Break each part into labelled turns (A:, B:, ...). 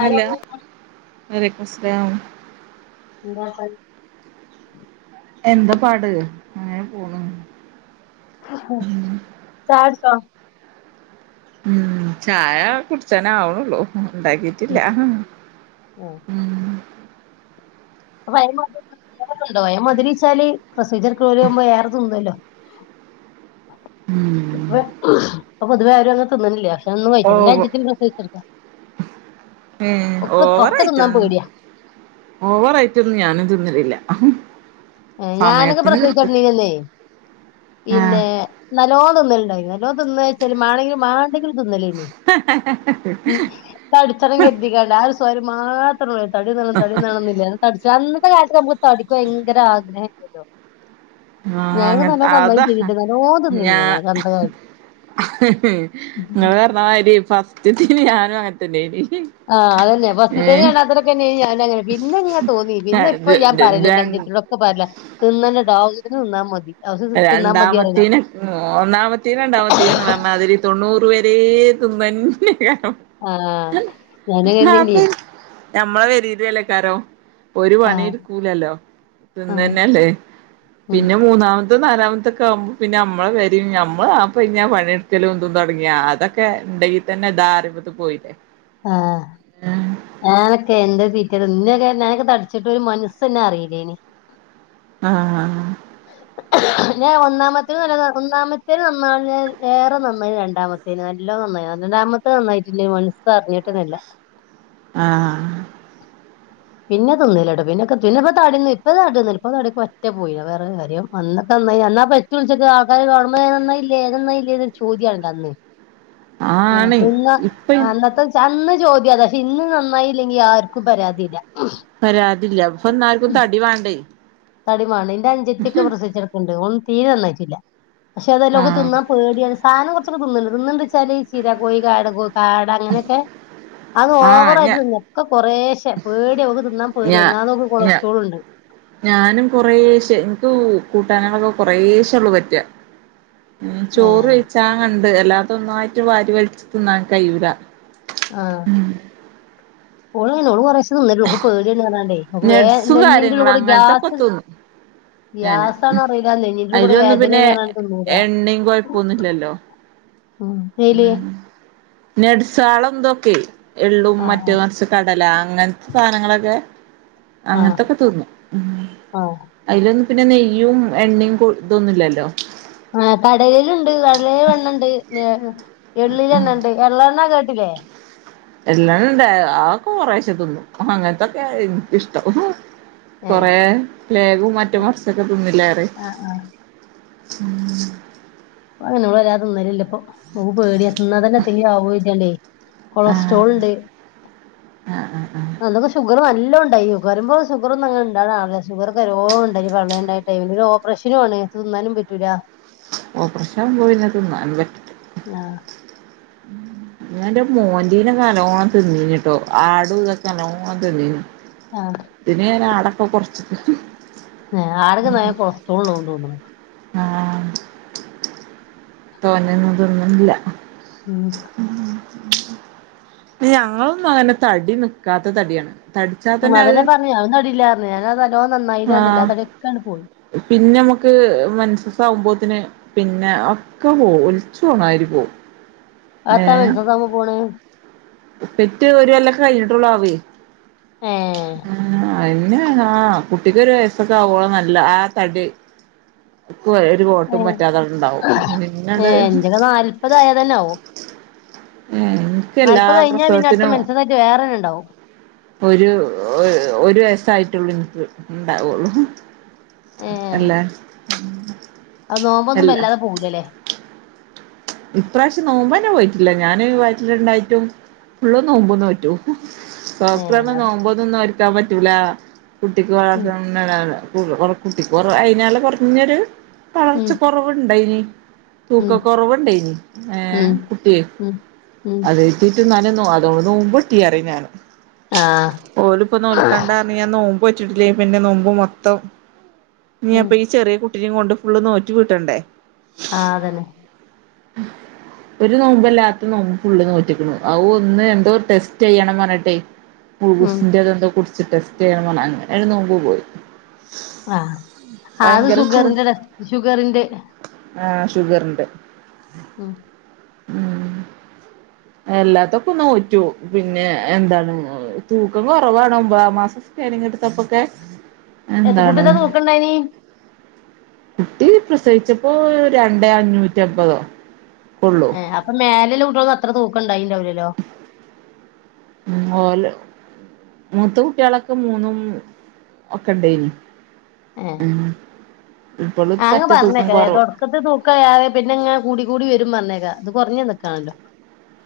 A: Hello
B: അ അസ്ലാം
A: ഉവ്വ [unintelligible]
B: എന്താ പാട് അങ്ങനെ പോണു
A: ഹാഹാ ചായ കുടിച്ചോ
B: ഉം ചായ കുടിച്ചാനാവണൊള്ളൂ ഉണ്ടാക്കീട്ടില്ലാ ഉം
A: [unintelligible] മതുരിച്ചാല് പ്രസയ്ച്ചെട്ക്ക്ണോല് മ്മള് ഏറെ തിന്നല്ലോ
B: ഉം
A: ഇപ്പെ ഇപ്പൊ പൊതുവേ ആരും അങ്ങനെ തിന്ന്ൺല്ലാ ഒന്നും കയ്ക്കലില്ല ന്റെ
B: ഓവ്
A: അഞ്ചത്തി പ്രസവിച്ചെടക്കാ
B: ഏ
A: ഒക്കെ തിന്നാൻ
B: ഓവറായിട്ടൊന്നും
A: പേടിയാ
B: ഓവറായി റ്റൊന്നും ഞാനും തിന്നലില്ല
A: ഏ ഞാനൊക്കെ
B: സമയത്തിന് കൃത്യത്തി
A: പ്രസവിച്ചെട്ന്നീന്നന്നെയ്
B: ആഹ്
A: പിന്നെ നല്ലോം തിന്നൽ ണ്ടായിന്ന് നല്ലോം തിന്നാച്ചാല് മാണെങ്കിലും മാണ്ടെങ്കിലും തിന്നലെയ്ന്നു ഉം തടിച്ചെണം കെര്തിക്കാണ്ട് ആ ഒരുസ് തൊരു മാത്രോള്ളു തടിയന്നാവണം തടിയന്നാവണംന്ന്ല്ലാ തടിച്ചാനൊന്ന് [unintelligible] കാര്യത്തിന് നമ്മക്ക് തടിക്ക് ഭയങ്കരാ - [unintelligible]
B: ആ അങ്ങൻ ആ താ
A: നല്ലോം തിന്നീനി
B: ഞാ
A: ഞാന് അന്നത്തെ
B: ഹ് ഹ്
A: കാലത്ത്
B: ങ്ങള് പറഞ്ഞമാതിരി ഫ ഫസ്റ്റ്ത്തീന് ഞാനും അങ്ങൻ തന്നേയ്നി
A: അതെന്നെ ഫസ്റ്റ്ത്തേനും രണ്ടാമത്തേനൊക്കെ പിന്നെ ഞാനും അങ്ങനെ പിന്നെ ങ്ങനെ തോന്നി പിന്നെ പ്പോ ഞാൻ
B: ര
A: പറയല്ണ്ട് ന്റെ
B: ര
A: അഞ്ചത്തിനീടൊക്കെ പറയല [unintelligible] ഫസ്റ്റ്ത്തീന് തിന്നാ മതി ആവശ്യത്തിന് തിന്നാ മതി പറയലാ
B: രണ്ടാമത്തീനും ഒന്നാമത്തീനും രണ്ടാമത്തേനും ങ്ങള് പറഞ്ഞാതിരി തൊണ്ണൂറ് പേരു ത്തീം തിന്നന്നയ്ക്കാരം
A: ആഹ് ഞാനങ്ങനെനി
B: [unintelligible] നമ്മളെ പെരീലും അല്ലയ്ക്കാരം ഒരു പണി
A: ആഹ്
B: എടുക്കൂലല്ലോ
A: ആഹ്
B: തിന്നന്നെല്ലേ
A: ഉം
B: പിന്നെ മൂന്നാമ ഇ നാലാമത്തൊക്കെ ആവുമ്പോപ്പോ പിന്നെ നമ്മളെ പേരേം നമ്മള് നപ്പെയ്ഞ്ഞാ പണിട്ക്കല് തും തുടങ്ങിയാ അതൊക്കെ ണ്ടെങ്കിൽ തന്നെ താ [unintelligible] പോയില്ലേ
A: ആ ഞാനൊക്കെ എന്തേര് തീറ്റേന്ന് ഇന്നെക്കെ ഞാനോക്കെ തടിച്ചിട്ട് ഒരു മനസൻ ഇന്നേ അറീലേനി
B: ആ ആ
A: ഞാ ഒന്നാമത്തേന് നല്ലോ ഒന്നാമത്തേന് നന്നാണ് ഞാ ഏറെ നന്നായിന് രണ്ടാമത്തേന് നല്ലോം നന്നായിന് രണ്ടാമത്തെ നന്നായിട്ടില്ല മനസ് അറിഞ്ഞിട്ടന്നല്ല
B: ആഹ്
A: പിന്നെ തിന്നീലട്ടോ പിന്നെക്കെ പിന്നെപ്പോ തടിയൊന്നും ഇപ്പൊ തടിയൊക്കെ പറ്റേ പോയി അത് വേറെ കാര്യം അന്നൊക്കെ നന്നായി ന്ന് ആ പെറ്റ് കുൾച്ചപ്പോ ആൾക്കാര് കാണുമ്പോ നന്നായില്ലേ നന്നായില്ലേ ന്നൊരു ചോദ്യംണല്ലോ അന്ന് ഏ
B: ആണ്
A: ത് ന്നാ
B: ഇപ്പ
A: അന്നത്തെ ച അന്ന് ചോദ്യാ പക്ഷെ ഇന്ന് നന്നായില്ലെങ്കി ആർക്കും പരാതില്ല
B: പരാതില്ല ഇപ്പൊന്നാർക്കും തടി വാണ്ടേ
A: തടിമണേൻ ഇന്റെ അഞ്ചത്തിക്കെ പ്രസവിചെടക്കണ്ട് ഓള് തീരെ നന്നായിട്ടില്ല പക്ഷെ അതെലോകെ
B: ആഹ്
A: തിന്നാൻ പേടിയാണ് സാധനകൊർച് തിന്ന്ണ്ട് തിന്ന്ണ്ട് വച്ചാല് ചീരകോഴി കാടെടെകോ കാട അങ്ങനെക്കെ അത്
B: ആഹ് ഞ
A: ഓവറായിട്ട്തിന് ഒക്കെ കൊറേ- ക്ഷെ പേടിമക്ക് തിന്നാൻ പേടി
B: ഞാ
A: ഒന്നാതെ മക്ക്
B: ഞാ
A: കൊളസ്ട്രോള്ണ്ട്
B: ഞാനും കൊറേശെ എനിക്ക് കൂട്ടാനൊക്കെ കൊറേശം ഉള്ളൂ പറ്റാ ഉം
A: ഏ
B: ചോറ്കയിച്ചാ ക ണ്ട് അല്ലാത്ത ഒന്നായിട്ട് വാരി വലിച്ച് തിന്നാൻ കയ്യൂല
A: ആഹ് ഓളങ്ങന ഓള് കൊറേശെതിന്നുള്ളു ഓക്ക് പേടിണ്പറ
B: നെഡ്സും കാര്യങ്ങളും അങ്ങനത്തൊക്കെ തിന്നും ഞാന്
A: ഗ്യാസാണോ അറിയില്ല നെഞ്ഞിന്റെ ഉള്ളിൽ കൂടെ
B: അതിലൊന്നും പിന്നെ
A: വേദനയാണ് പറഞ്ഞാണ്ട് തിന്നൂല
B: എണ്ണിമ് കൊഴപ്പൊന്നനല്ലല്ലോ
A: ഉം ഏല്
B: നെടുസാള എന്തൊക്കെ എള്ളും
A: ആ
B: മറ്റൊറച്ച് കടല അങ്ങനത്തെ സാധനളൊക്കെ
A: ആ
B: അങ്ങനത്തൊക്കെ തിന്നും
A: ആ
B: അയ്ലൊന്ന് പിന്നെ നെയ്യും എണ്ണേം കൊ ഇതൊന്നുല്ലല്ലോ
A: ആ കടേലുണ്ട് കടലേല് എണ്ണണ്ട് എള്ളിലെണ്ണെണ്ട് എള്ളെണ്ണ കേട്ടില്ലെ
B: എല്ലളെണ്ട് ആക്കൊ കൊറേശെ തിന്നും അങ്ങനത്തൊക്കെയ എനിക്കിഷ്ടം
A: ഏ
B: കൊറേ ലേഗവും മറ്റൊമർച്ചൊക്കെ തിന്നില്ലറെ
A: ആ
B: ഉം
A: എന്നോനാരുതിന്നലില്ല ഓക് പേടിയ തിന്നാതന്നെ എത്തങ്കി ആവോ കർതിയാണ്ട്
B: ആഹ്
A: കൊളസ്ട്രോൾ ഇണ്ട്
B: ആഹ് ആഹ് ആഹ്
A: അതൊക്കെ ഷുഗർ നല്ലോ- ടൈ വരുമ്പോൾ ഷുഗറ ഒന്നുംണ്ടങ്ങനാല്ല ഷുഗർ കരോണ്ടല്ല പള്ളയെ ഉണ്ടായപ്പോൾ ഒരു ഓപ്പറേഷനും ആണ് തിന്നാനും പറ്റൂല
B: ഓപ്പറേഷൻ പോയിന്നതിന്നാന്നും പറ്റൂല
A: ആ
B: ഞാ എന്റെ മോന്റെ ഒക്കെ നല്ലമ് തിന്നീനിട്ടോ ആടുതക്കെ നലോണം തിന്നീന്നി
A: ആ
B: ഇതിന് ഞാ ആടൊക്കെ കൊറച്ച്
A: ഹ് ആടൊക്കെ നല കൊളസ്ട്രോളു- തോന്ന്ണ്
B: അ തോന്നന്നതിന്നണ്ല്ല
A: ഉം
B: [inaudible] ഞങ്ങളൊന്നും അങ്ങനെ തടി ന്ക്കാത്ത തടിയാണ് തടിച്ചാ തന്നെ അത്.
A: അതല്ലേ പറഞ്ഞു അതൊന്നും അടിയില്ലായിരുന്നു ഞാൻ അത് നല്ലോണം
B: അ
A: നന്നായില്ലാണ്ടല്ല ആ തടിയൊക്കെ അങ്ങട് പോയി
B: പിന്നെ അമക് മൻസസാവുമ്പോ തിന് പിന്നെ ഒകെ പോവും ഒലിച്ചോണാരി പോവും
A: അതാ
B: ഏഹ്
A: മെൻസസാകുമ്പോ പോണ്
B: പെറ്റ് ഒരു കൊല്ലൊക്കെ കഴിഞ്ഞിട്ടൊള്ളു ആവേ
A: ഏ
B: അ അയ്നുന് ആഹ്. കുട്ടിക്കൊരു വയസ്സൊക്കെ ആവുമ്പള നല്ല ആ തടി ഒരു
A: ഏ
B: കോട്ടും പറ്റാത്തടണ്ടാവും
A: ഏ,
B: പിന്നണ്ട്
A: എന്റൊക്കെ നാല്പതായതന്നെ ആവും
B: ഏഹ് ഇൻക്ക് എല്ലാ
A: നാല്പത് കഴിഞ്ഞാ പിന്നെ അടുത്ത
B: പ്രസവത്തിനും
A: മെൻസസായിട്ട് വേറെ തന്നെ ഉണ്ടാവും
B: ഒരു ഒ ഒരു വയ തായിട്ടൊള്ളു ഇൻക്ക് ഇണ്ടാവൊള്ളു
A: ഏ
B: അല്ലെ ഉം
A: അത് നോമ്പൊന്നും വല്ലാതെ പോവുലലെ
B: ഇപ്രാവശ്യം നോമ്പന്നെ പോയിറ്റില്ല. ഞാന് വയറ്റില്ണ്ടായിട്ടും ഫുള്ള് നോമ്പും ന്നോറ്റു
A: ഏ
B: ഡോക്ടറർഞ് നോമ്പൊന്നും നോൽക്കാൻ പറ്റൂലാ കുട്ടിക്ക്
A: ഉം
B: വളർചന്ന്ണ്ടാവുല [unintelligible] കുട്ടി കൊറ അയിഞാല് കൊറഞ്ഞൊര്
A: ഉം
B: വളർച്ച കൊറവുണ്ടയ്ന്
A: ഉം
B: തൂക്കക്കൊറവ് ഉം ഏഹ്
A: ഉം
B: കുട്ടിയെ
A: ഉം ഉം
B: അത് [unintelligible] ന്നാലെ ന്നോഅതൊളു നോമ്പ്ട്ടീ അറിം ഞാന്
A: ആ
B: ഓല് ഇപ്പ നോൽക്കണ്ടാറഞ്ഞ് ഞാൻ നോം മ്പാറ്റ്ട്ട്ലേ പിന്നെ നോമ്പ് മൊത്തം ഇത്
A: ഉം
B: ഞാപ്പം ഈ ചെറിയ കു ട്ടി നിം കൊണ്ട് ഫുള്ള് നോറ്റ് വീട്ടണ്ടേ
A: ആഹ് അതന്നെ
B: ഒരു നോമ്പല്ലാത്ത നോമ്പ് ഫുള്ള് നോറ്റ്ക്ക്ണു. അവ് ഒന്ന് എന്തോ ടെസ്റ്റ യ്യണം പറഞ്ഞ്ട്ടെ.
A: ഉം
B: ഗുൾഗൂസ്ന്റതെന്തോ കുട് ച്ച് ടെസ്റ്റ് ചെയ്യണം പറഞ് അങ്ങനൊരു നോമ്പ് പോയി
A: ആഹ് ആഹ് അത്
B: ഭയങ്കര ചൂ
A: ഷുഗറിന്റെടെസ്റ്റ്. ഷുഗറിന്റെ
B: ആഹ് ഷുഗറിന്റെ
A: ഉം
B: ഉം എല്ലാത്തൊക്കൊന്ന് നോറ്റു. പിന്നെ എന്താണ് ഏഹ് തൂക്കം കൊറവാണ് ഒമ്പദാം മാസം സ്കാനിംഗ് ഇട്ത്തപ്പൊക്കേ
A: എത്ത കുട്ടിയത്ര തൂക്കണ്ടയ്ന്
B: കുട്ടി പ്രസവിച്ചപ്പോ രണ്ടേ അഞ്ഞൂറ്റമ്പതോ ഒക്കൊള്ളൂ
A: ഏ അപ്പൊ മേലല്ല [unintelligible] അത്ര തൂക്കം ഉണ്ടായിണ്ടാവില്ലല്ലോ
B: ഉം ഓല് മൂത്ത കുട്ടികളൊക്കെ മൂന്നും ഒക്കെ ഇണ്ടേ നി
A: ഏഹ് ആ ഇങ്ങ
B: പറ്റ തൂക്കം
A: പറഞ്ഞേക്കലേ
B: കൊറവ്
A: തൊട്ക്കത് തൂക്കായാതെ പിന്നെങ്ങ കൂടി കൂടി വരും പറഞ്ഞേക്കാ ഇത് കുറഞ്ഞ് വന്നക്കാണല്ലോ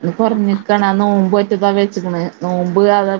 B: ഇത് കുറഞ്ഞക്കാണ് ആ നോമ്പൊ റ്റതാ വെച്ചക്ക്ണെ നോമ്പ് അത്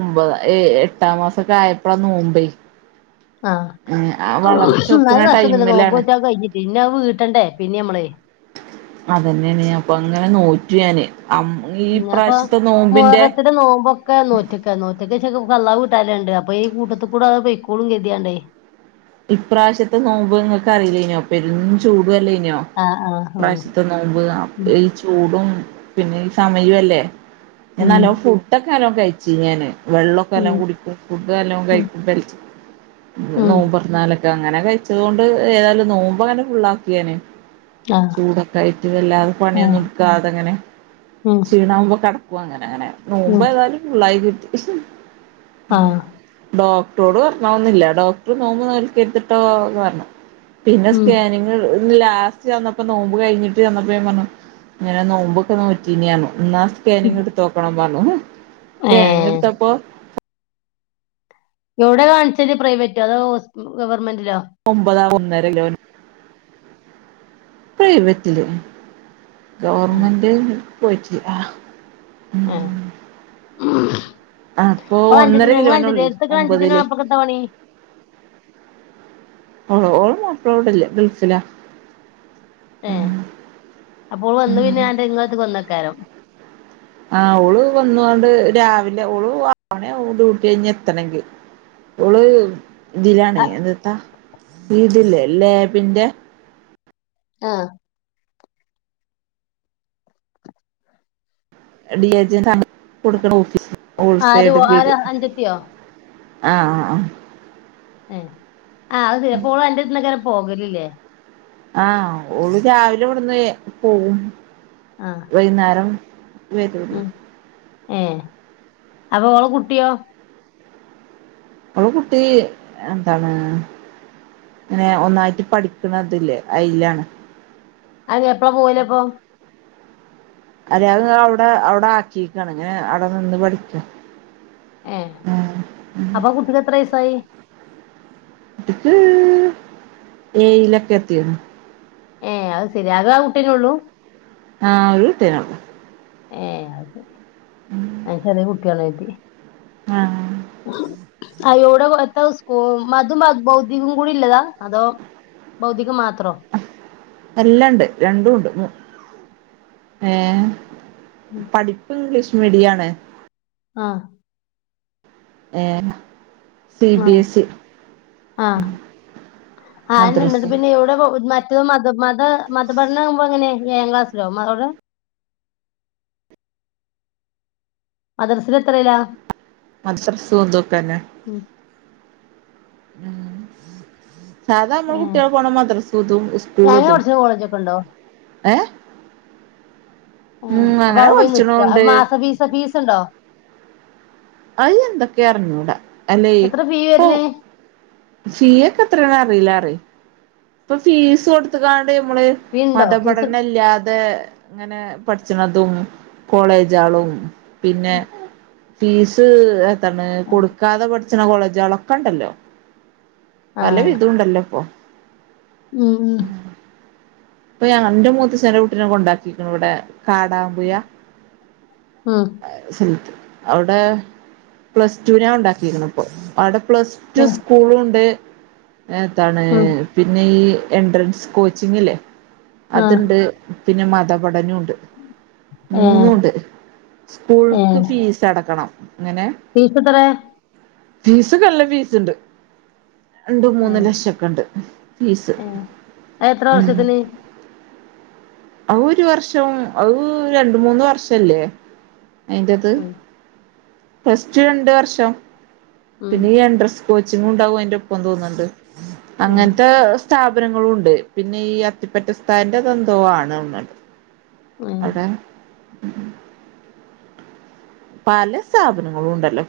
B: ഒമ്പത ഏ എട്ടാം മാസൊക്കെ ആയപ്പളാ നോമ്പേ
A: ആഹ
B: ആ വളർച്ച
A: ന
B: വെക്ക്ണ
A: നഷ്ടൊന്നുമില്ല
B: ടൈമിലാണ്
A: നോക്കച്ച കഴിഞ്ഞിട്ട് ഇന്ന അവ വീട്ടണ്ടേ പിന്നെ നമ്മള്
B: അ നുറ്റിയനെ
A: അപ്പൊ മോറത്തിന് നോമ്പക്കെ നോറ്റക്ക നോറ്റക്ക കല്ലാവ കീട്ടാലുണ്ട് അപ്പൊ ഈ കൂട്ടത്തി കൂടെ ഇക്കോളും കതിയണ്ടേ
B: ഇപ്രാവശ്യത്തെ നോമ്പ്ങ്ങൊക്കെ അറിയില്ല പെരും ചൂട് ല്ല ഇനോ
A: ആ ആ
B: പ്രാവശ്യത്തെ നോമ്പ്
A: ഉം
B: ഈ ചൂടും പിന്നെ ഈ സമയ അല്ലേ
A: ഉം
B: നല്ലോ ഫുട്ടൊ സ്ഥലം കഴിച്ചു ഞാന് വെള്ളമൊക്കെ എല്ലാം
A: ഉം
B: കുടിക്ക ഫുഡ് എല്ലാം
A: ഉം
B: കഴി [unintelligible]
A: ഉം
B: നോമ്പർ എന്നാലൊക്കെ അങ്ങനെ കഴിച്ചതൊണ്ട് ഏതായാലും നോമ്പോ അങ്ങനെ ഫുള്ളാക്കിയേനെ
A: ആ
B: ചൂടൊക്കെ ആയിട്ട് വല്ലാതെ
A: ആ
B: പണിയൊന്നും ഇടുക്കാതെങ്ങനെ
A: ഉം
B: ക്ഷീണാകുമ്പോ കട ആ അങ്ങെങ്ങനെ നോമ്പോ
A: ഉം
B: ഏതാലും ഭുള്ളായി കി
A: ആ
B: [unintelligible] ഡോക് ട് പറഞ്ഞാവുന്നില്ല [unintelligible] ഡോക്ടറും നോമ്പ നൽക്ക എത്തിട്ടോ പറണം പിന്നെ
A: ഉം
B: സ്കാനിങ് ലാസ്റ്റ് ചന്നപ്പോ നോമ്പ് കഴിഞ്ഞിട്ട് ചന്നപ്പോ പറഞ്ഞു ഇങ്ങനെ നോമ്പൊക്കെ നോറ്റീന ആ എന്നാ
A: ഉം
B: സ്കാനിങ്ങ ഇട്ട് തോക്കണം വാലോ
A: ഏ
B: സ്കാനിങ് എടുത്തപ്പോ
A: എവിടെ കാണിച്ചല് പ്രൈവറ്റ് അതോ ഹോസ് ഗവൺമെന്റ്
B: ഒമ്പതാവും. നേരെ ഗവ പ്രൈവറ്റില്
A: ആ
B: ഗവണ്മെന്റ്. പറ്റി ആ [unintelligible]
A: ആഹ [unintelligible] ഉം
B: അപ്പൊ ഒന്നര കിലോന ഉള്ളേ
A: അഞ്ചത്തിന്
B: ഒമ്പതില്
A: അപ്പൊക്കത്തെ പണി
B: ഓ ഓ മാപ്പ്ലോടല്ലേ ഗൽഫില
A: ഏ അപ്പോവന്ന് പിന്നെ ഞന്റെ ഇങ്ങത്ത് കൊന്നേക്കാരം
B: ആ ഓള് വന്നണ്ട് രാവിലെ ഓള് ആണ ഡ്യൂട്ടി കഴിഞ്ഞ എത്തണെങ്കിൽ ഓള് ഇതിലാണ് എന്തെത്താ? ഇതില്ലേ ലേബിന്റെ,
A: ആഹ്
B: ഡി എജ കുടുക്ക ഓഫി
A: ആരോ ആരാ അഞ്ചത്തിയോ?
B: ആഹ് ആ ആ
A: എഹ് ആഹ് സെരി ഓള് അന്റട്ത്ത്ന്നേക്കാരം പോകലില്ലേ
B: ആഹ് ഓള് രാവിലെ ഇവിടുന്ന് പോകും.
A: ആ
B: വൈകുന്നേരം വരും
A: ഉം ഏ അപ്പൊ ഓള കുട്ടിയോ?
B: അള് കുട്ടി എന്താണ് പിനെ ഒന്നായിട്ട് പഠിക്കണതില്ലേ അയിലാണ്
A: അത് എപ്പഴാ പോവല് അപ്പ
B: അതെ അര് അവിടെ അവിടെ ആക്കിക്കാണ് ഇങ്ങനെ അവിടെ നിന്ന് പഠിക്കും.
A: ഏ അപ്പൊ കുട്ടിക്ക് എത്ര വയസായി?
B: അത് ഏയിലക്കെ എത്തി
A: ഏ അത് ശെരി ആകെ ആ കുട്ടേനെ ഉള്ളൂ?
B: ആഹ് ഒരു തനേയുള്ളു.
A: ഏ അ ചെറിയ കുട്ട്യാളയ്നി
B: ആഹ്
A: ആ ഇവിടെത്ര സ്കൂ അതും ഭൗതികം കൂടി ഇള്ളതാ അതോ ഭൗതിക മാ
B: എല്ലാണ്ട് രണ്ടും ഉണ്ട് മൂ ഏ
A: ഉം.
B: പഠിപ്പ് ഇഗ്ലീഷ് മിഡിയാണ്
A: ആഹ്
B: ഏ
A: ആ ആ എന്നിട്ട്
B: മദ്രസും
A: പിന്നെ എവിടെ കൊടുക്കുന്ന മറ്റത് മത മത മതപഠന ആകുമ്പോ എങ്ങനെ ഏഴാം ക്ലാസ്സിലാകും മതോട് അദർസല് എത്രലാ
B: മസരസുഖന്തൊക്കെന്നെ
A: ഉം
B: [unintelligible] സാധാ മ്മൾ
A: ഏഹ്
B: കുട്ട്യേൾ പോണ മദ്രസുതും സ്കൂള്
A: തേങ്ങ
B: തും
A: ഒടച്ച്ണ കോളേജൊക്കെ ഉണ്ടോ
B: ഏഹ്
A: ഉം അപ്പൊ
B: അങ്ങനെ
A: ഔഎ പോയി നിക്ക അ
B: പഠിച്ചണോണ്ട്
A: മാസ പീസ പീസ്ണ്ടോ?
B: അയി എന്തൊക്കെ അറിഞ്ഞൂടാ
A: എത്ര ഫീ
B: അല്ലെഇപ്പോ
A: വരുന്നേ
B: പൊ ഫീസൊട്ത്കാൺ ട് മ്മള്
A: ഫീ ഉണ്ടോ ഫീസ്
B: മതപഠനല്ലാതെ ങ്ങനെ പഠിച്ച്ണതും കോളേജാളു പിന്നെ ഫീസ് ആ തന്നെ കൊടുക്കാതെ കൊട് ച്ച്ണകോളേജാളൊക്കെ ണ്ടല്ലോ പല
A: ആഹ്
B: വിധുണ്ടല്ലോ ഇപ്പൊ
A: ഉം ഉം
B: പ്പൊ യാ അന്റെ മൂത്തഛനെ കുട്ടീനെ കൊണ്ടാക്കീക്ക്‌ണ് വടെ കാടാമ്പുയ
A: ഉം
B: അഹ് [unintelligible] അവിടെ പ്ലസ് ടുനാ ഒണ്ടാക്കിയിരുന്ന ഇപ്പൊ അവിടെ പ്ലസ് ടു
A: ഉം
B: സ്കൂള് ഉണ്ട്. ഏതാണ്?
A: ഉം
B: ഈ എൻട്രൻസ് കോച്ചിങ്ങിലെ
A: ഉം ആഹ്
B: അതുണ്ട്. പിന്നെ മതപഠനോ ണ്ട്,
A: ഏഹ്
B: മൂന്നുണ്ട്, സ്കൂൾക്ക്
A: ഏഹ്
B: ഫീസ് അടക്കണം. അങ്ങനെ
A: ഫീസ് എത്ര?
B: ഫീസ് നല്ല ഫീസ് ഉണ്ട്. രണ്ടും, മൂന്നും, ലക്ഷം ഒക്കെ ഉണ്ട്.
A: ഉം അത്എത്ര വർഷത്തിന്?
B: അ ഒരു വർഷം, അത് രണ്ട് മൂന്ന് വർഷല്ലേ? അയിന്റത്.
A: ഉം
B: പ്ലസ്ടു രണ്ട് വർഷം.
A: ഉം
B: പിന്നെ ഈ എൻഡ്രസ് കോച്ചിങ്ങും ഉണ്ടാകും അയിൻ്റെ ഒപ്പം തോന്ന്ണ്ട്.
A: ആ
B: അങ്ങനത്തെ സ്ഥാപനങ്ങളും ഉണ്ട് പിന്നെ ഈ അത്തിപ്പറ്റ ഉസ്താദിന്റെ അത് എന്തോ ആണ്
A: ഉം
B: അതാ ഉ പല സ്ഥാപനങ്ങളും ണ്ടല്ലോ